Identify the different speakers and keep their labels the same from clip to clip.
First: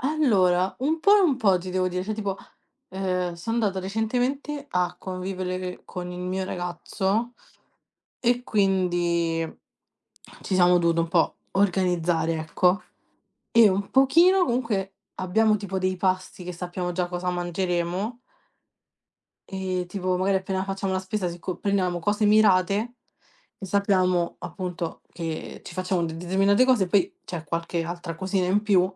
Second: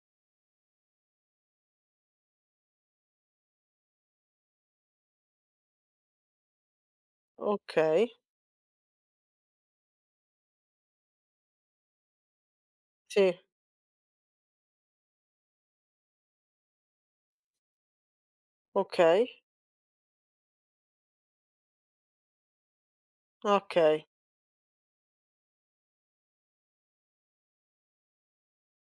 Speaker 1: Allora, un po' e un po' ti devo dire, cioè tipo, uhm, sono andato recentemente a convivere con il mio ragazzo,
Speaker 2: Okay.
Speaker 1: e quindi ci siamo dovuti un po' organizzare, ecco.
Speaker 2: Sì.
Speaker 1: E un pochino, comunque, abbiamo tipo dei pasti, che sappiamo già cosa mangeremo.
Speaker 2: Okay.
Speaker 1: E tipo magari appena facciamo la spesa se co prendiamo cose mirate, e
Speaker 2: Okay.
Speaker 1: sappiamo appunto che ci facciamo determinate cose. Poi c'è qualche altra cosina in più,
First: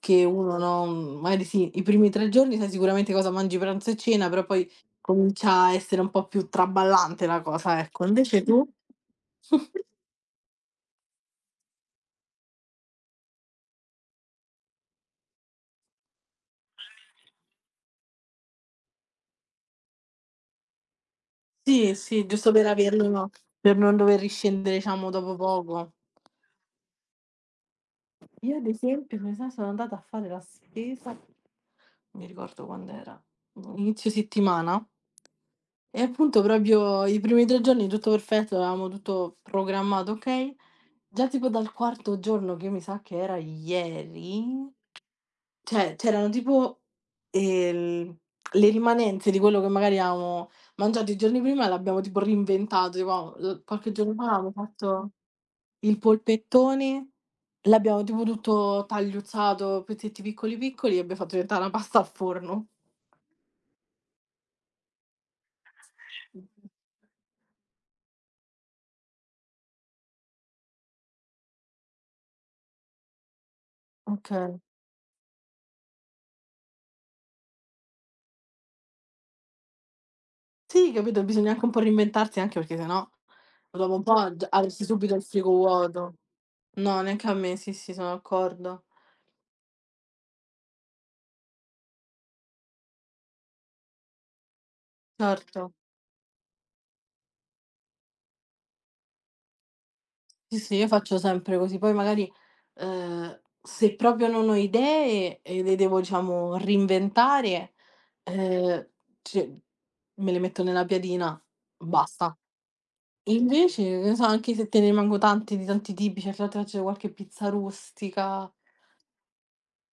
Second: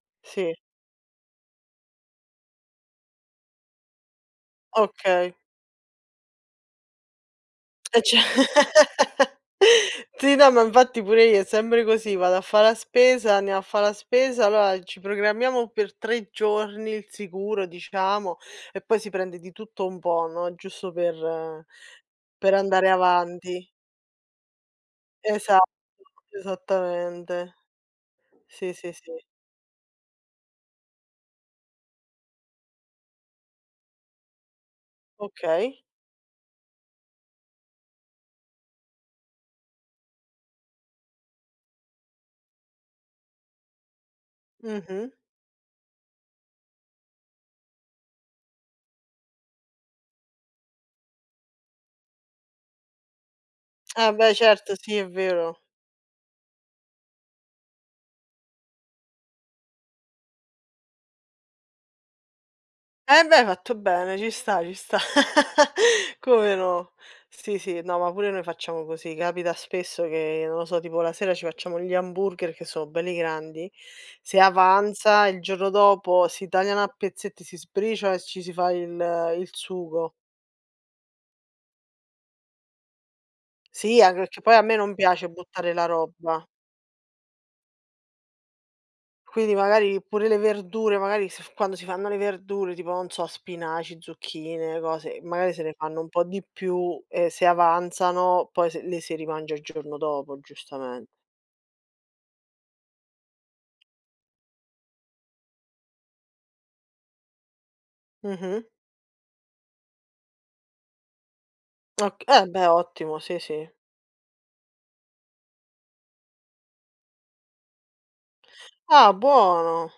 Speaker 1: che
Speaker 2: Sì.
Speaker 1: uno, no, magari sì, i primi 3 giorni sai sicuramente cosa mangi pranzo e cena, però poi
Speaker 2: Okay.
Speaker 1: comincia a essere un po' più traballante la cosa,
Speaker 2: E
Speaker 1: ecco.
Speaker 2: ce
Speaker 1: Invece tu?
Speaker 2: Sì, no ma infatti pure io è sempre così, vado a fa' la spesa, andiamo a fa' la spesa, allora ci programmiamo per 3 giorni il sicuro diciamo e poi si prende di tutto un po', no, giusto per
Speaker 1: Sì, sì, giusto
Speaker 2: per
Speaker 1: per
Speaker 2: andare
Speaker 1: averlo, no,
Speaker 2: avanti.
Speaker 1: per non dover riscendere diciamo dopo
Speaker 2: Esatto,
Speaker 1: poco.
Speaker 2: esattamente.
Speaker 1: Io ad
Speaker 2: Sì, sì, sì.
Speaker 1: esempio, come sai, sono andata a fare la spesa, non mi ricordo quand'era, boh, a inizio settimana...
Speaker 2: Okay.
Speaker 1: e appunto proprio i primi 3 giorni tutto perfetto, avevamo tutto programmato okay, già tipo dal quarto giorno che io mi sa che era ieri,
Speaker 2: Mh-mh.
Speaker 1: cioè c'erano tipo, ehm, le rimanenze di quello che magari avevamo mangiato il giorno prima, e l'abbiamo tipo reinventato. [unintelligible] qualche
Speaker 2: Ah
Speaker 1: giorno fa
Speaker 2: beh
Speaker 1: abbiamo
Speaker 2: certo, sì, è
Speaker 1: fatto
Speaker 2: vero.
Speaker 1: il polpettone, l'abbiamo tipo tutto tagliuzzato, pezzetti piccoli, piccoli, e abbiamo fatto diventare una pasta al forno.
Speaker 2: E beh! Hai fatto bene, ci sta, ci sta. Come no? Sì, sì, no, ma pure noi facciamo così. Capita spesso che non lo so, tipo la sera ci facciamo gli hamburger che sono belli grandi, se
Speaker 1: Okay.
Speaker 2: avanza, il giorno dopo si tagliano a pezzetti, si sbriciola e ci si fa il il sugo.
Speaker 1: Sì, capito? Bisogna anche un po' reinventarsi anche perché se no, dopo
Speaker 2: Sì,
Speaker 1: un
Speaker 2: anche
Speaker 1: po'
Speaker 2: perché
Speaker 1: g
Speaker 2: poi a me
Speaker 1: avresti
Speaker 2: non
Speaker 1: subito il
Speaker 2: piace
Speaker 1: frigo
Speaker 2: buttare la
Speaker 1: vuoto.
Speaker 2: roba.
Speaker 1: No, neanche a me, sì, sì, sono d'accordo.
Speaker 2: Quindi magari pure le verdure, magari s quando si fanno le verdure, tipo non so spinaci, zucchine, cose magari se ne
Speaker 1: Certo.
Speaker 2: fanno un po' di più, e se avanzano poi s le si rimangia il giorno dopo
Speaker 1: Sì, sì, io
Speaker 2: giustament
Speaker 1: faccio sempre così. Poi magari, ehm, se proprio non ho idee, e le devo diciamo reinventare,
Speaker 2: Mh-mh.
Speaker 1: uhm, c me le metto nella piadina,
Speaker 2: Ok
Speaker 1: basta.
Speaker 2: eh beh, ottimo, sì, sì.
Speaker 1: Invece, [unintelligible] anche se te ne rimango tanti di tanti tipi, cioè [unintelligible] qualche pizza rustica.
Speaker 2: Ah, buono.